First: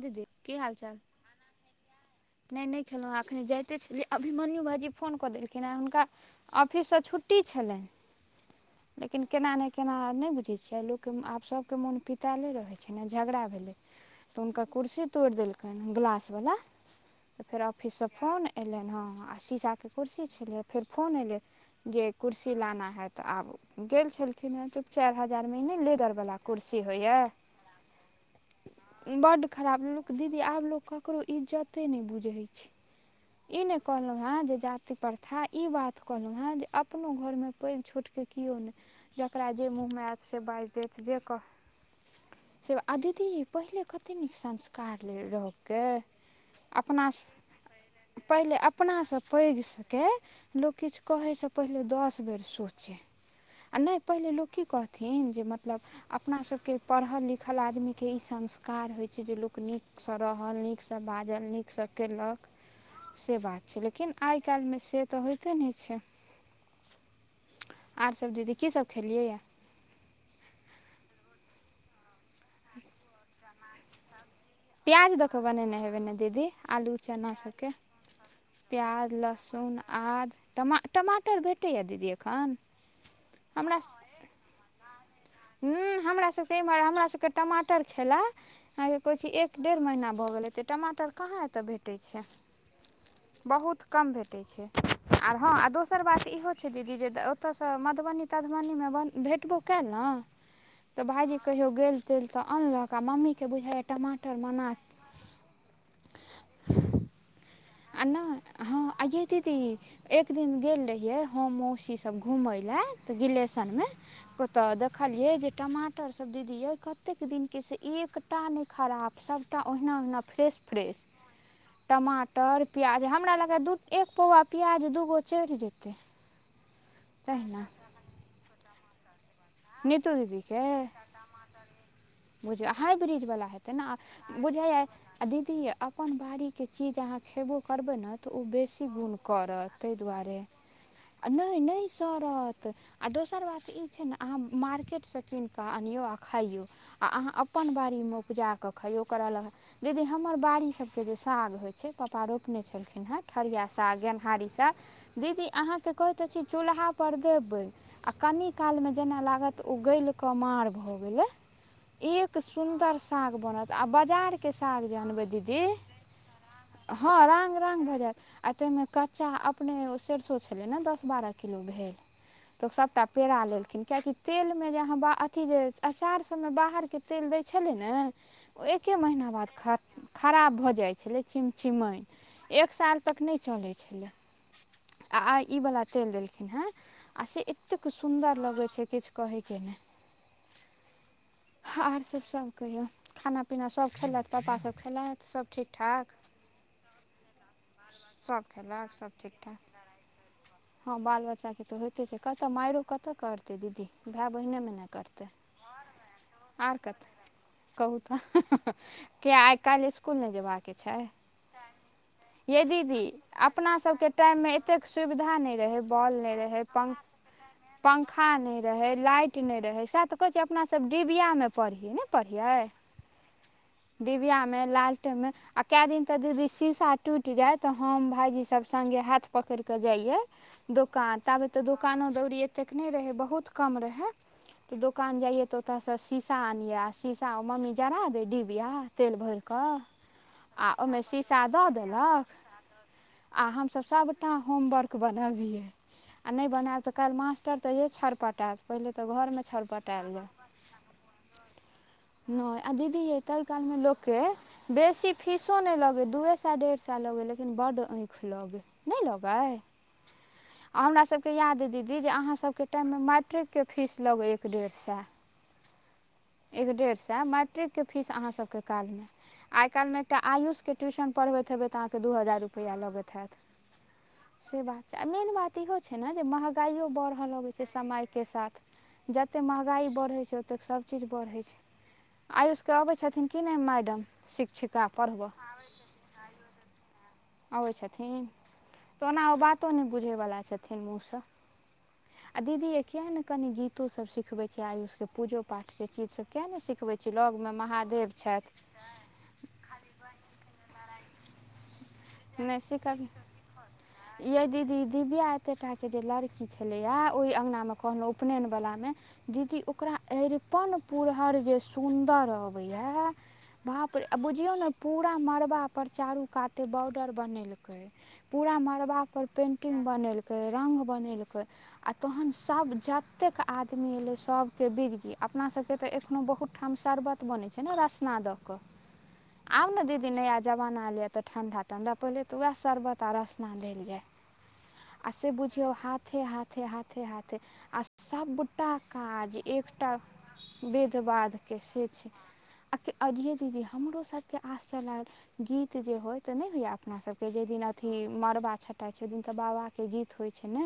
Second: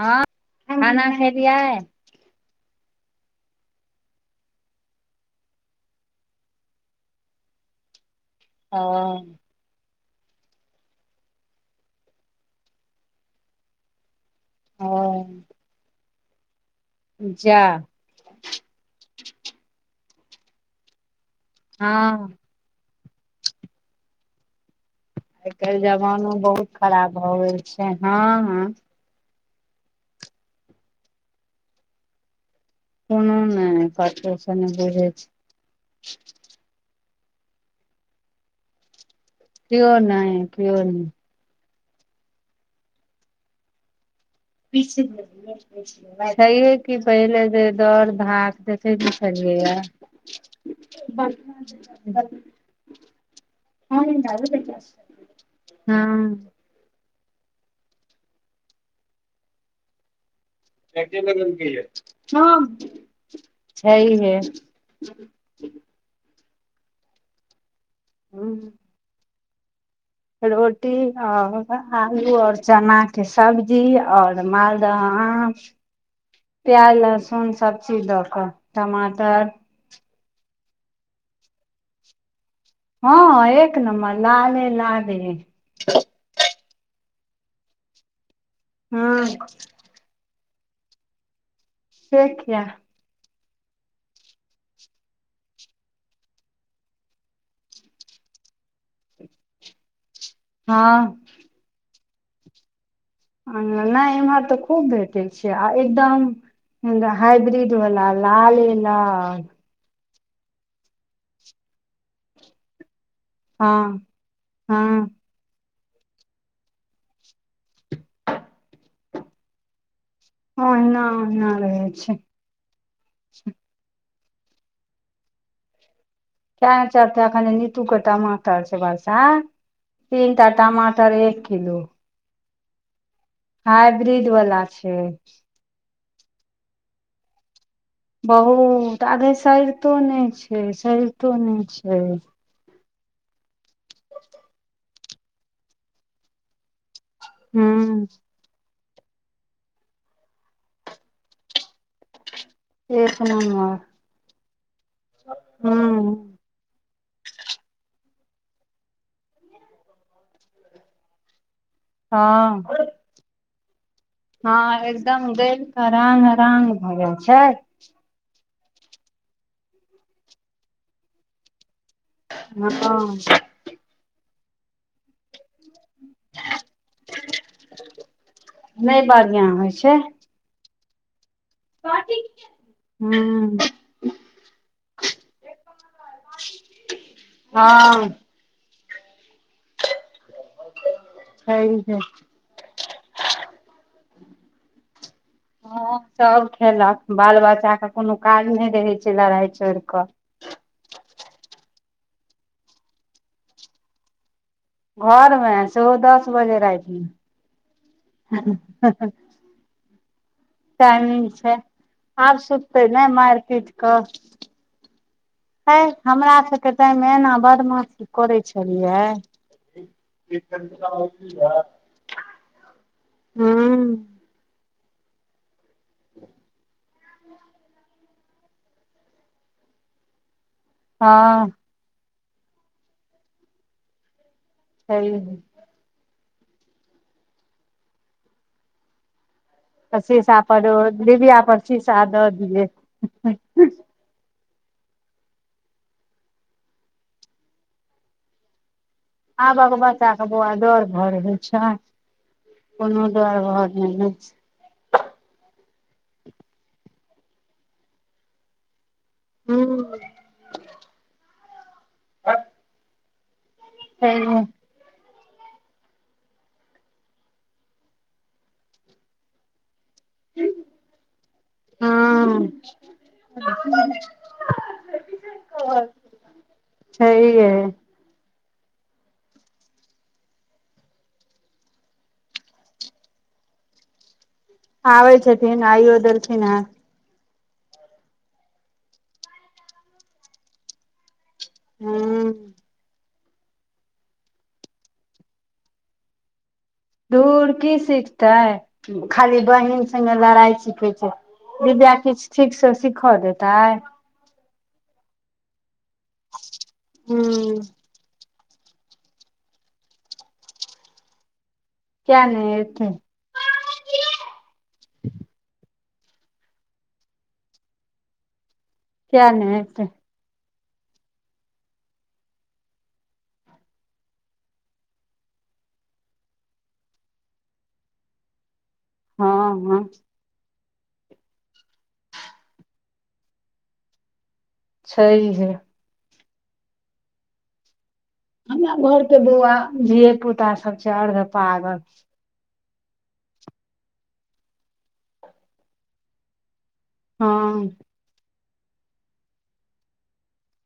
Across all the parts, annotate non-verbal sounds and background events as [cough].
हँ, की हाल चाल खाना खेलियै? नहि नैए खेलहुँ हेँ, एखन जाइते छलियै अभीमन्यू भाइजी फोन कऽ देलखिन हेँ, हुनका ऑफिस सँ छुट्टी छलैन, ओ लेकिन केना नहि केना नहि बुझै छियै, लोकके आब सभके मोन पितैले रहै छै ने झगड़ा भेलै। तऽ हुनकर ओ कुर्सी तोड़ि देलकैन, गिलास बला। तऽ जा फेर ऑफिस सँ फोन अयलनि हेँ, आ शीशाके कुर्सी छलै फेर फोन अयलै। गे हँ कुर्सी लाना है, तऽ आब गेल छलखिन हेँ तऽ चारि हजार आइ मे नैय काल्हि लेदर जमानो वाला बहुत कुर्सी खराब होइया। भऽ गेल छै हँ हँ इ बड खराब लोक दीदी आब लोक ककरो इज्जते नहि बुझहैय छै। कोनो ई नहि कहलहुॅ कतहु हेँ से जे नहि जाति बुझै छै प्रथा, ई बात कहलहुॅ हेँ जे अपनो घरमे पैघ छोटके केओ नहि। जेकरा जे मुँह केओ मे आयब से नहि बाजि केओ देत, नहि जे कह से आ दीदी पहिले कत कते निक संस्कार रहैय रोकके। [unintelligible] ओना, जे दौड़ पहिले भाग देखे अपना नहि सँ पैघ छलियै स केै लोक किछु कहैसँ पहिले दस बेर सोचे। नहि पहिले लोक की कहथीन, जे मतलब अपना हँ स सब के पढ़ल लिखल आदमी के ई संस्कार होइ छै जे लोक नीकसँ रहल नीक नीक से बाजल, नीक से केलक, हँ से बात छै। लेकिन छैहे आइ कालि मे से तऽ होयत कते नहि छै, आर सब दीदी की सब खेलियै या। रोटी और आलू और चना के सब जी आओर मालदह प्याज दऽ कऽ आम, बनेने हेबै ने दीदी आलू प्याज चना लहसुन सबके सब चीज दऽ कऽ प्याज, टमाटर लहसुन, आद, टमा टमाटर भेटैया दीदी एखन। हँ एक नम्बर लाले- लाले। हँ हमरा सभके इम्हर हमरा सभ के टमाटर खेला अहाँ के कहै हँ छी एक डेढ़ महीना भऽ गेल हेतै, टमाटर कहाँ एतय भेटैय छै। से किया बहुत कम भेटैय छै। आर हँ आ दोसर बात इहो छै दीदी, जे ओतयसँ मधुबनी तधुबनी मे भेटबो कैल न तऽ हँ भायईजी कहियो गेल तेल तऽ अनलक, आ मम्मी अन न नहि इम्हर तऽ खूब भेटै छै, आ एकदम हाइब्रिड केवल आ लाल नहि लाले हँ आ लाल। [unintelligible] एक दिन गेल रहियै हम मौसी सब घुमय लए तऽ रिलेशनमे हँ ओतऽ हँ देखलियै जे टमा ओतअ स दीदी यै कतेक दिनके से एकटा नै खराब सबटा ओहीना- ओहीना फू फ्रेश- फ्रेश ओहिना ओहिना रहै छै टमा टर, प्याज। हमरा लगैए दू एक पौआ प्याज दूगो चैढ़ जेतै। [unintelligible] एखन तहिना नितू के टमाटर छैय बर्षा नीतू तीनटा दीदीके टमाटर एक किलो। बुझियौ हाइब्रिज वला हेतै ने हाइब्रिड वाला बुझैए छै आ दीदी यै अपन बाड़ीके चीज अहाँ खेबो करबै ने त ओ बेसी बहुत गुण आगे करत तै सरितो नहि दुआरे छै आ सरितो नै नहि नै छै सड़त आ दोसर बात ई छैय ने अहाँ मार्केटसँ कीन कऽ आनिऔ आ खइऔ आ अहाँ अपन बाड़ी हूँ में उपजा कऽ खइयो ओकरऽ अलग, दीदी हमर बाड़ी सबके जे साग होइ छैय पप्पा रोप ने छलखिन हेँ एक ठरिया नम्बर साग गेनहारी साग दीदी अहाँके कहै त हूँ छी चूल्हापर देबै आ कनि कालमे जेना लागत ओ गैल कऽ माँर भऽ गेलै। एक हँ सुन्दर साग बनत आ बाजार के हँ साग जे अनबै एकदम दीदी, देल के रांग रांग भऽ जाइ हाँ रांह छै रांह भऽ जैत। आ तै मे कच्चा अपने ओ सरिसो छलै ने दस बारह किलो भेल तऽ ओ सभटा पेरा हँ लेलखिन, कियकि तेलमे जे अहाँ अथी जे अचार सभमे बाहर तेल दै छलै नै ओ एके नहि महिना बढ़िआँ बाद होइ छै ख-खराब भऽ जाइ छलै छिमेन, एक साल तक नै हूँ चलै छलै। आ आइ ई वला तेल देलखिन हेँ आ से एतेक हँ सुन्दर लगैत छै किछु कहयके नै। छैहे छै। आर सब सभ कहियौ, खाना पीना सभ खेलत पप्पा सभ खेलत सभ। ठीक हाँ ठाक सब खेलक। बाल बच्चाके कोनो सभ काज नै खेलक रहै छैय लड़ाइ छोड़ कऽ। हाँ बाल बच्चाके तऽ होयइते छैय, कतऽ माइरो कतऽ करते दीदी भाय बहिनेमे ने करतै, घर मे सेहो दस बजे आर राति मे कतै, कहुँ तऽ किए काइल स्कुल नै जेबाक छै। टाइमिंग छै आब यै सुततै दीदी नहि मारि पीट अपना सभके कऽ टाइममे एतेक सुबिधा नै हे रहै, बॉल नै हमरा रहै, सबके टाइम मे एना बदमाशी पंखा करै नै रहै, छलियै लाइट नै रहै सभ तऽ कहै छैय अपना सब डिबियामे पढ़ियै, ने पढ़ियै। हूँ। डीबियामे, लालटेनमे आ कै दिन त दीदी शीशा टूइट जेत तऽ हम भाईजी सब संगङ्गे हाथ पकड़ कऽ जाइयए दोकान हँ ताबे तऽ दो दोकानो दौरी एतेक नै रहे बहुत कम रहे त दोकान छैहे जाइयै तऽ ओतय से शीशा आनिये, शीशा मम्मी जरा दे डिबया तेल भर कऽ तऽ शीशा पर ओ मे शीशा डिबिया पर शीशा दऽदेलक दऽ दियै आ हम सभ सबटा होमवर्क बनबिहै आ नै बनायब तऽ काल्हि मास्टर तऽ [unintelligible] छड़ पटायत पहिले तऽ घरमे आबक छरपटायल। बच्चा के बौआ डर भर होइ छै नय आ दीदी कोनो यै तै डर भर कालमे नहि लोककेँ बेसी फीसो नै लगै, दुइए सौ डेढ़ सौ लगै लेकिन बड आँखि लगै। नै लगै, होइ आ हमरा सबके याद अइ दीदी जे अहाँ सबके टाइममे मेट्रीक के फीस छै लगै हूँ छैहे, एक डेढ़ सए। एक डेढ़ सए मैट्रिकके फीस अहाँसभके कालमे। आइकाइल एकटा आयुषके ट्यूशन पढ़बैत हेबै, तऽ अहाँके दू हजार रुपैया लगैत हयैत। हँ। से बात छै, आ मेन बात इहो छै, ने जे महँगाइओ बढ़य छैहे लगैत छै, समयके साथ। जतेक मंहगाई बढ़ैत छै, ओतेक सभचीज बढ़ैत छै। आयुषके अबै छथिन कि नै मैडम। शिक्षिका आबै पढ़बऽ छथिन आइो दलखीन हेँ। अबै छथिन तऽ ओना ओ बातो नहि बुझै बला छथिन मुँह सँ।। हँ। आ दीदी किएक नहि कनी गीतो सब सिखबै छै, आयुषके पूजो पाठ से चीज सब किआक नहि सिखबै छी, धूर लगमे की महादेव सिखतै छथि। खाली बहिन से लड़ाई सीखे छैया, किछु ठीक से सीख देत। तइ। ये दीदी दिव्यिया एते टा के जे लड़की छले, ये ओई हूँ अंगना मे कहलहु उपनयन वाला में दीदी एरता में पुरहर जै। किया सुंन्दर नहि अबे एतै या बाप बुझियौ ने पूरा मड़बा पर चारू काते बॉर्डर बनेलक पूरा मड़बा पर किया नहि पेंटिंग एतै बनेलक रङ्ग बनेलक आ तहन सभ जतेक आदमी, एलै सभके बिग जी अपनासभके तऽ एखनोहु बहुत ओहिठाम शर्बत बनै छै, ने रासना द के ह आउ ने दीदी नया जमाना ले, तऽ ठण्डा ठण्डा पहिले, तऽ उएह शर्बत आ रस्ना देली। आ से छैहे बुझिय हाथ हाथ हाथ हाथ सभटा हमरा घर के काज बौआ एकटा धिये पुता सब छै वेध अर्ध वाधके पागल से छै। आ अजे दीदी हमरो सबके आस चलाल गीत जे होय ते नहि होइया अपना सभके जाहि दिन हँ अथि मड़बा छँटाइ छै, ओहि दिन तऽ बाबाके गीत होइ छै ने।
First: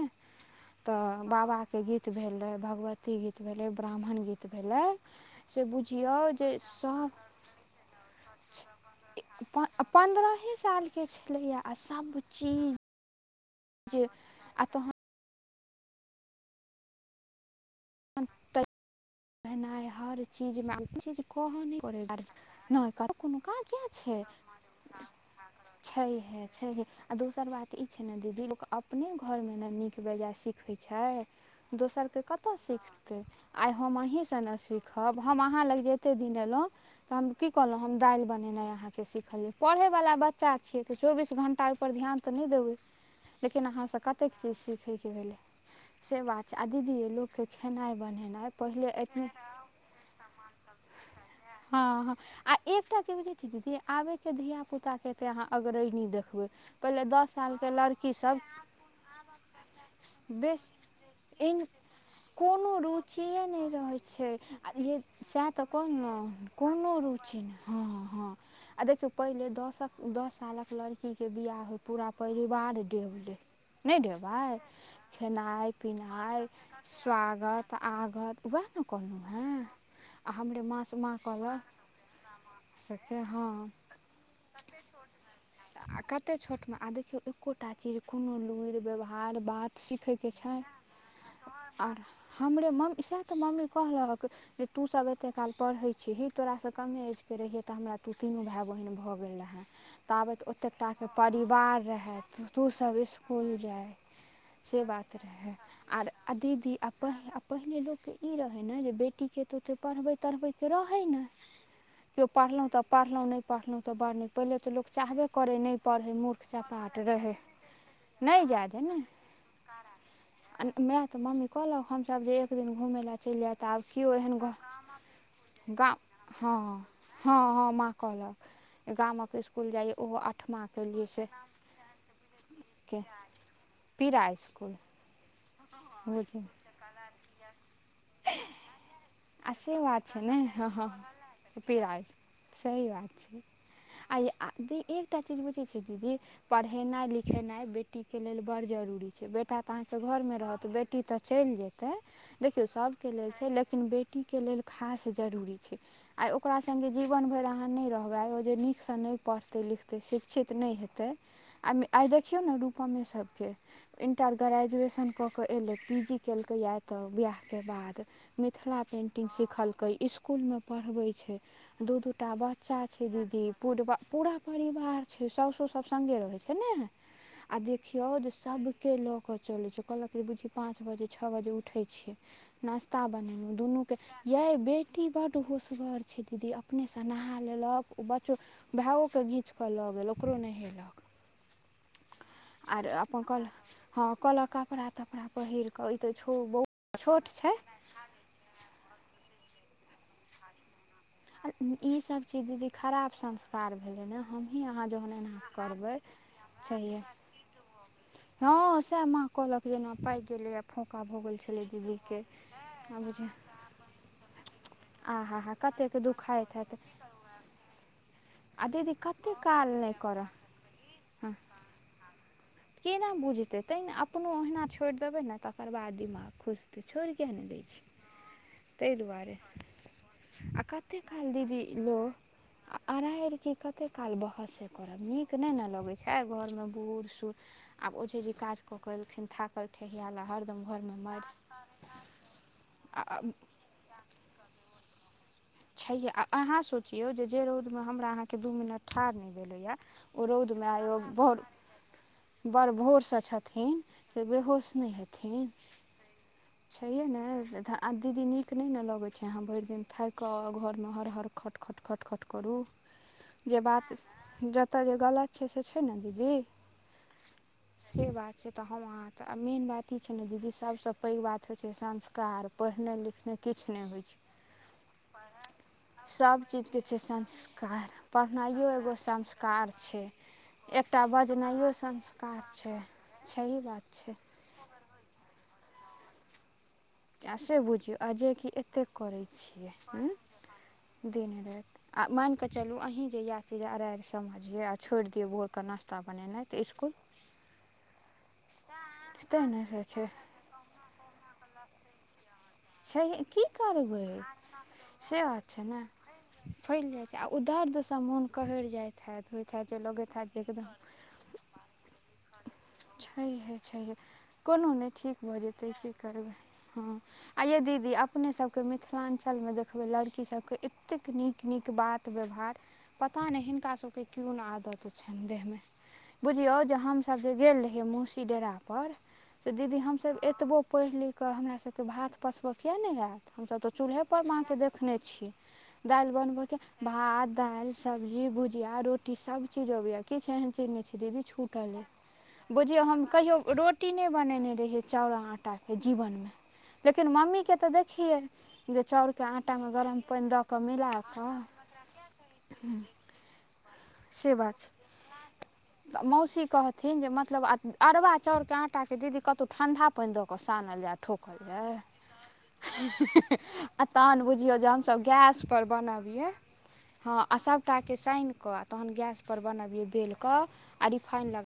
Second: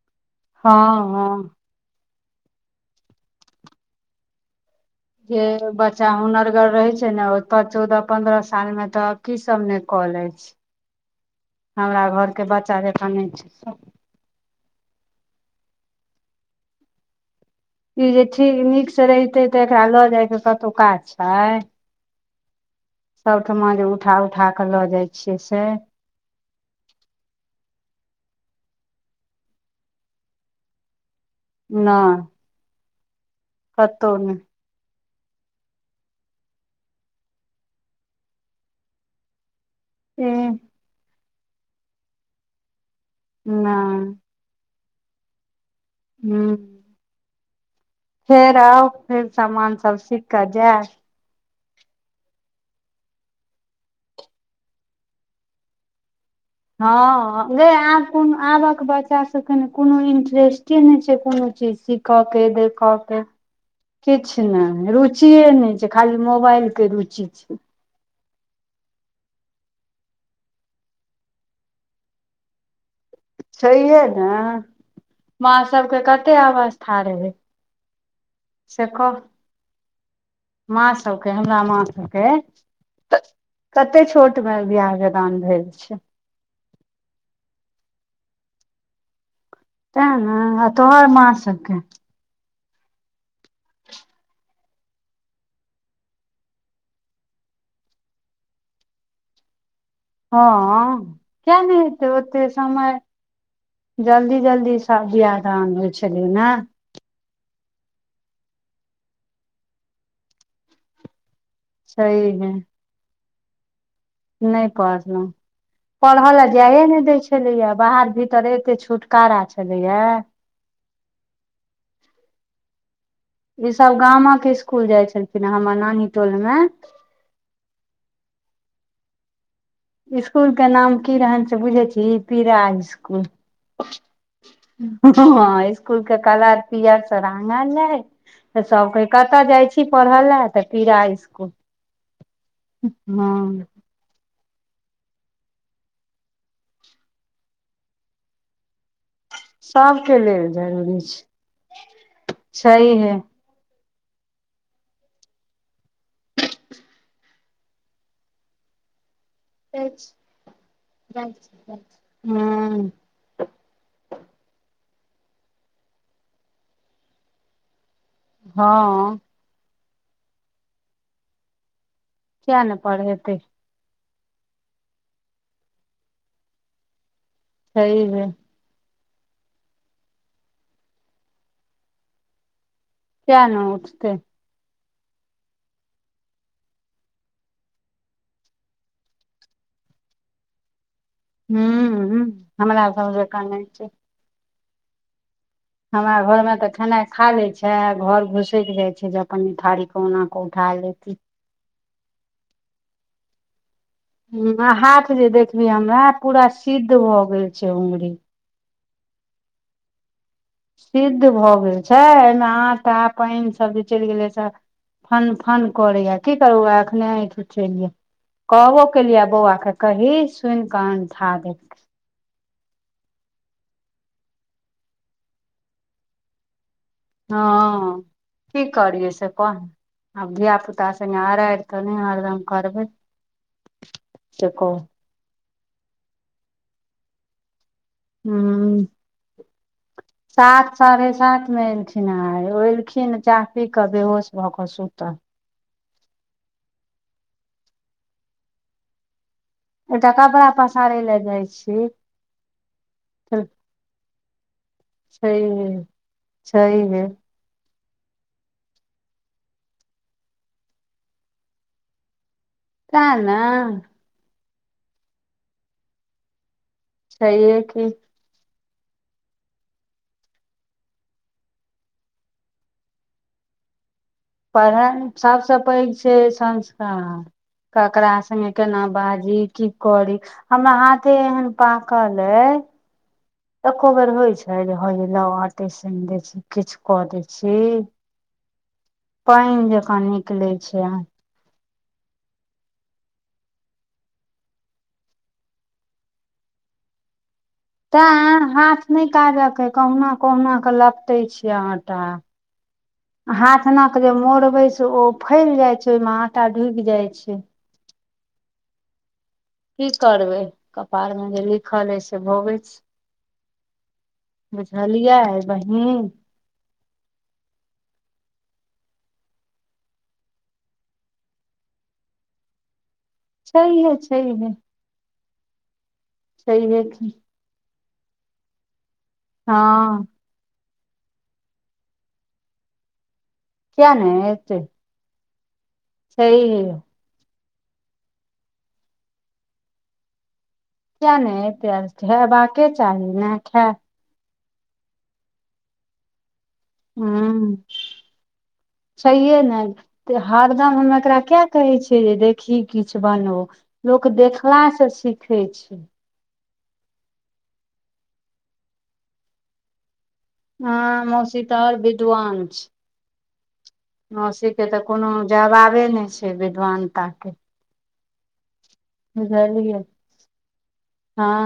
हँ तऽ हँ बाबाके गीत भेलै, भगवती गीत भेलै, ब्राह्मण गीत भेलै। के से बच्चा बुझियौ जे हुनरगर रहे सभ छै, ने ओतऽ चौदह पन्द्रह साल में तक प पन्द्रहे सालके छलैए आ हमरा घर के सभचीज बच्चा जकाँ नहि छै तऽ आ तहन। ई जे तऽ ठीक नीकसँ रहितै, तऽ एकरा भेनाइ लऽ जायके कतहु काज छै। न कोनो क सबठमा क जे छै उठा उठा कऽ लऽ जाइ छियै से छै। छैे आ दोसर बात ई छै, ने दीदी लोक अपने घरमे ने नीक बेजाय सिखै छै। नहि दोसरकेँ कतय सीखतै आइ, हम कतहु अहीसँ नहि ने सीखबै सिखब हम अहाँ लग एतेक दिन एलहुँ, तऽ हम की कहलहुँ, हम दालि बनेनाइ अहाँके सिखलिय पढ़ैवला बच्चा एह छियै, तऽ चौबीस घंटा ओहिपर ध्यान, तऽ नहि देबै लेकिन अहाँसँ नहि कतेक चीज सीखय के भेलै से बात हूँ छै, आ दीदी य लोकके खेनाइ बनेनाइ फेर आउ पहिले एतने फेर सामान सब सीख कऽ जाय हँ हॅं। आ एकटा की बुझैत छियै, दीदी आबयके धियापुताकेतऽ अहाँ अग्रहिणी देखबै पहिले दस हँ सालके आब को लड़कीसभ आबक बच्चा सबके ने कोनो बेस इंटरेस्टे नहि छै, कोनो एहन चीज सख क के दे कोनो क के रुचिए नहि रहै छै किछु आ ने ई रुचिए ने छै, खाली मोबाइल के रुचि। पुछी ने छै हँ हँ हँ। आ देखियौ पहिले दसक दस सालक लड़कीके बियाह होइ पूरा परिवार डे होलै। छैहे ने। माँ खेनाइ सबके कते पिनाइ अवस्था रहै स्वागत आगत उएह ने से कह कहलहुँ हेँ। आर हमरे मास माँ मास सबके हमरा माँ सबके हँ कते छोट मे बिवाह दान भेल छै। आ कतेक छोटमे आर देखियौ एकोटा चीज कोनो लुरि व्यवहार बात तें सीखयके ने छै आ तोहर मा सबके आर हमरे मम्मी सैह त मम्मी कहऽ लगलकै जे तू सब एते काल पढ़ै छीही तोरासँ कमे एजके रहियै तऽ हमरा तू तीनू भाय बहिन भऽ गेल रहै। त। हँ कहलक ओतेटा के किया नहि परिवार हेतै रहे ओते तू समय सब स्कूल जाय, जल्दी जल्दी से सब बात बियाह रहै। दान होइ आब छलै आर ने दीदी आ पैर [unintelligible] पहिने लोकके ई रहै ने जे बेटीके त ओतेक पढ़बै तढ़बैके त रहै नै जे सही मे पढ़लों तऽ पढ़लों नहि पढ़लहु तऽ बड़ नीक पहिले नहि तऽ लोक पढ़लहु चाहबे करै नहि पढ़ै पढ़ऽ मूर्ख लए जाइयो चपाट ने दै रहै छलैये बाहर भीतर नहि एते छुटकारा छलैये वैह तऽ मम्मी कहलक हमसब जे एक दिन घूमय ले चलि जाय त आब ईसभ कियो एहन गामक घ स्कुल जाइ छलखिन हमर गाम नानी हँ। टोलमे हँ हँ माँ कहलक जे गामक इसकूल जाइ। इसकुल के नाम की रहैन से बुझै छीही पिरा के इसकुल। पीरा इसकुल। हँ इसकुल के बुझू कलर पियर से रंगल रहै। तऽ सभ कहै कतय आ जाइ से छी बात पढ़य छै ने ले तऽ हँ हँ पीरा इसकुल। पीरा इसकुल सही बात छै हँ। आ यै आ एकटा चीज बुझै छियै दीदी। पढ़ेनाइ लिखेनाइ बेटी के लेल बड़ जरूरी छै। बेटा तऽ अहाँके सभके घर मे लेल रहत, जरूरी बेटी ते छै चैल जेतै, देखियौ सब छैहे के लेल छै लेकिन बेटी बेटी के लेल खास जरूरी छै। आइ ओकरा संगे जीवन भरि अहाँ नै रहवै। जे नीक से नहि पढ़। पढ़तै लिखतै शिक्षित नहि हेतै, आइ आइ देखियौ ने हँ रूपमे सभके। इण्टर ग्रेजुएशन कऽ कऽ एलै पी जी केलकैया तऽ बिआहके बाद मिथिला हँ पेन्टिंग सिखलकै इसकूल में पढ़वे छै, दू दूटा किया ने बच्चा छै पढ़ेतै दीदी। पूरबा पूरा परिवार छै, साउसो सभ संगे रहै छै ने। आ देखियो छैहे जे सब के लऽ क चलै छै कहलक जे बुचि पाँच बजे छ बजे उठय छीयै नस्ता किया बनेलौ ने दुनू उठतै यै बेटी बड होशगर छै दीदी अपनेसँ नहा लेलक ओ बच्चो भेयोकेँ घीँच कऽ लऽ गेल ओकरो नहेलक। हूँ हूँ आर हमरा सब अपन जकाँ कहल नहि छै। हँ कहलक कपड़ा तपड़ा पहिर कऽ ई तऽ हमरा छो घर में तऽ बौआ खेनाइ छोट खा ले छै घर घुसैक जाय छै। जे अपन इ थारी कहुना कऽ उठा लेती। ई सब छियै दीदी खराब संस्कार कार भेलै ने। हुं हमही आ अहाँ हाथ जहन जे एना देखबी करबै हमरा, पूरा सिद्ध छैहे भऽ गेल छै अंगुरी। हँ सएह माँ कहलक जे एना पाकि गेलैये। सिद्ध भए गेल छै ऐमे आटा आ बुझियौ पानि सब जे चलि गेलै ते फन आहा हा फन कतेक करैए की दुखाइत करू हैत हउआ एखने। उठेलियै, आ कहबो दीदी केलियै कतेक बौआ काल के नहि कही करऽ सुन कऽ अनठा हँ देलकै। केना बुझते तैने अपनो ओहिना छोड़ि देबे ने तकर बाद दिमाग खुजतै। छोड़ि किया नहि दै छी। हँ की ताहि करियै से दुआरे कह। आब धिया आ पुता कते सङ्गे काल दीदी अरारि तऽ नहि लोक हरदम आ करबै अराइर के कते काल से बहसे कहू करब। नीक नहि ने लगै छै घरमे बूढ़ सूढ़ आब ओझेजी काज कऽ हूँ क एलखिन थाकल ठहियाल आ हरदम घर मे साढे सात मे एलछी। नै ओ एलखिन मारि चाह पी कऽ बेहोश भऽ कऽ सुतल छैहे आ अहाँ सोचियो जे जै रौद में हमरा अहां के दू मिनट ठाढ़ ने भेल हौयै एकटा ओ कपड़ा रौदमे आय ओ पसारै लए ब जाइ छी। बड़ भोरसँ छथिन। से बेहोश नहि हेथिन, छैहे छैहे छैये ने। दीदी नीक नहि ने लगै छै अहाँ भरि दिन थाकि कऽ आउ आ घरमे हर हर खट खट खट खट करू। तें ने जे बात जतय जे गलत छै से छै ने दीदी। छैहे कि। ठीक बात। तऽ हम अहाँ त आ मेन बात ई छै ने दीदी सभसँ पैघ बात होइ छै संस्कार पढ़नाइ लिख ने किछु नहि होइ छै। पढ़ल सबसँ पैघ छै सब चीज के छै संस्कार संस्कार ककरा संगे पढ़नाइयो केना एगो बाजी की संस्कार छै करी हमरा एकटा हाथे एहन बजनाइओ पाकल संस्कार अइ छै। सही बात एको बेर होइ छै जे हं यै लाई आटे सानि दै छी। किछु कऽ दै आ छी से बुझियौ आ जेकि एतेक करै पानि छियै जकाँ हूँ निकलै छै अ दिन राति। आ मानि कऽ चलू अहीँ जे इएह चीज अरारि समझियै आ छोड़ि दियौ भोरके नाश्ता बनेनाइ तऽ इसकुल [inaudible] तैँ हाथ नहि तऽ काजक नहि अइ होइ छै कहुना कहुना कऽ लपटै छियै आटा। छै की हाथ एनाक करबै जे मोड़बे से ओ फैल जाय छै ओहिमे आटा ढुकि फैल जाइ जाय छै। आ ओ दर्दसँ मोन कहरि जाइत हैत होइत हैत जे की लगैत हैत जे करबै एकदम कपार मे जे लिखल अइ से भोगै छी। छैहे छैहे कोनो नहि बुझलियै ठीक भऽ जेतै की बहिन करबै हँ। आ यै दीदी अपने सबके मिथिलाञ्चलमे देखबै लड़की सबके एतेक नीक नीक बात व्यवहार पता नहि हिनका छैहे सबके क्युन छैहे आदत छनि देह में बुझियौ जे छैहे हम की सब जे गेल र हियै मौसी डेरा पर से दीदी हँ हमसब एतबो पढ़ि लिख कऽ हमरासबके भात पसबऽ किए नहि हैत। हमसभ तऽ किया ने चूल्हेपर माॅंके एतै देखने छियै दालि बनबैके छैहे भात, दालि सब्जी, भुजिया, रोटी सबचीज अबैया किछु एहन चीज नहि छै किया दीदी ने एतै छूटल अइ। आर हेबाके बुझियौ हम चाही कहियो ने खाय रोटी नहि बनेने रहियै चाउर आटाके जीवनमे लेकिन हूँ मम्मीके तऽ देखियै जे चाउरके छैहे ने आटामे गरम तऽ पानि दऽ कऽ हरदम हमे एकरा मिलाकऽ किया कहै छीयै जे देखही किछ बनो लोक से बात देखला स सीखे छै। मौसी कहत थिन जे मतलब अरबा चाउरके आटाके दीदी कतौ ठण्डा पानि दऽ कऽ हँ सानल जाय आ ठोकल मौसी तऽ जाय, आओर विद्वान छै हे हे हे आ तहन मौसी बुझियौ जे के तऽ हमसभ कोनो गैसपर जवाबे नहि बनबियै छै विद्वानता हँ के आ सभ टा के साईन क तहन गैस पर बुझलियै बनबियै बेल कऽ आ रिफाइन हँ लग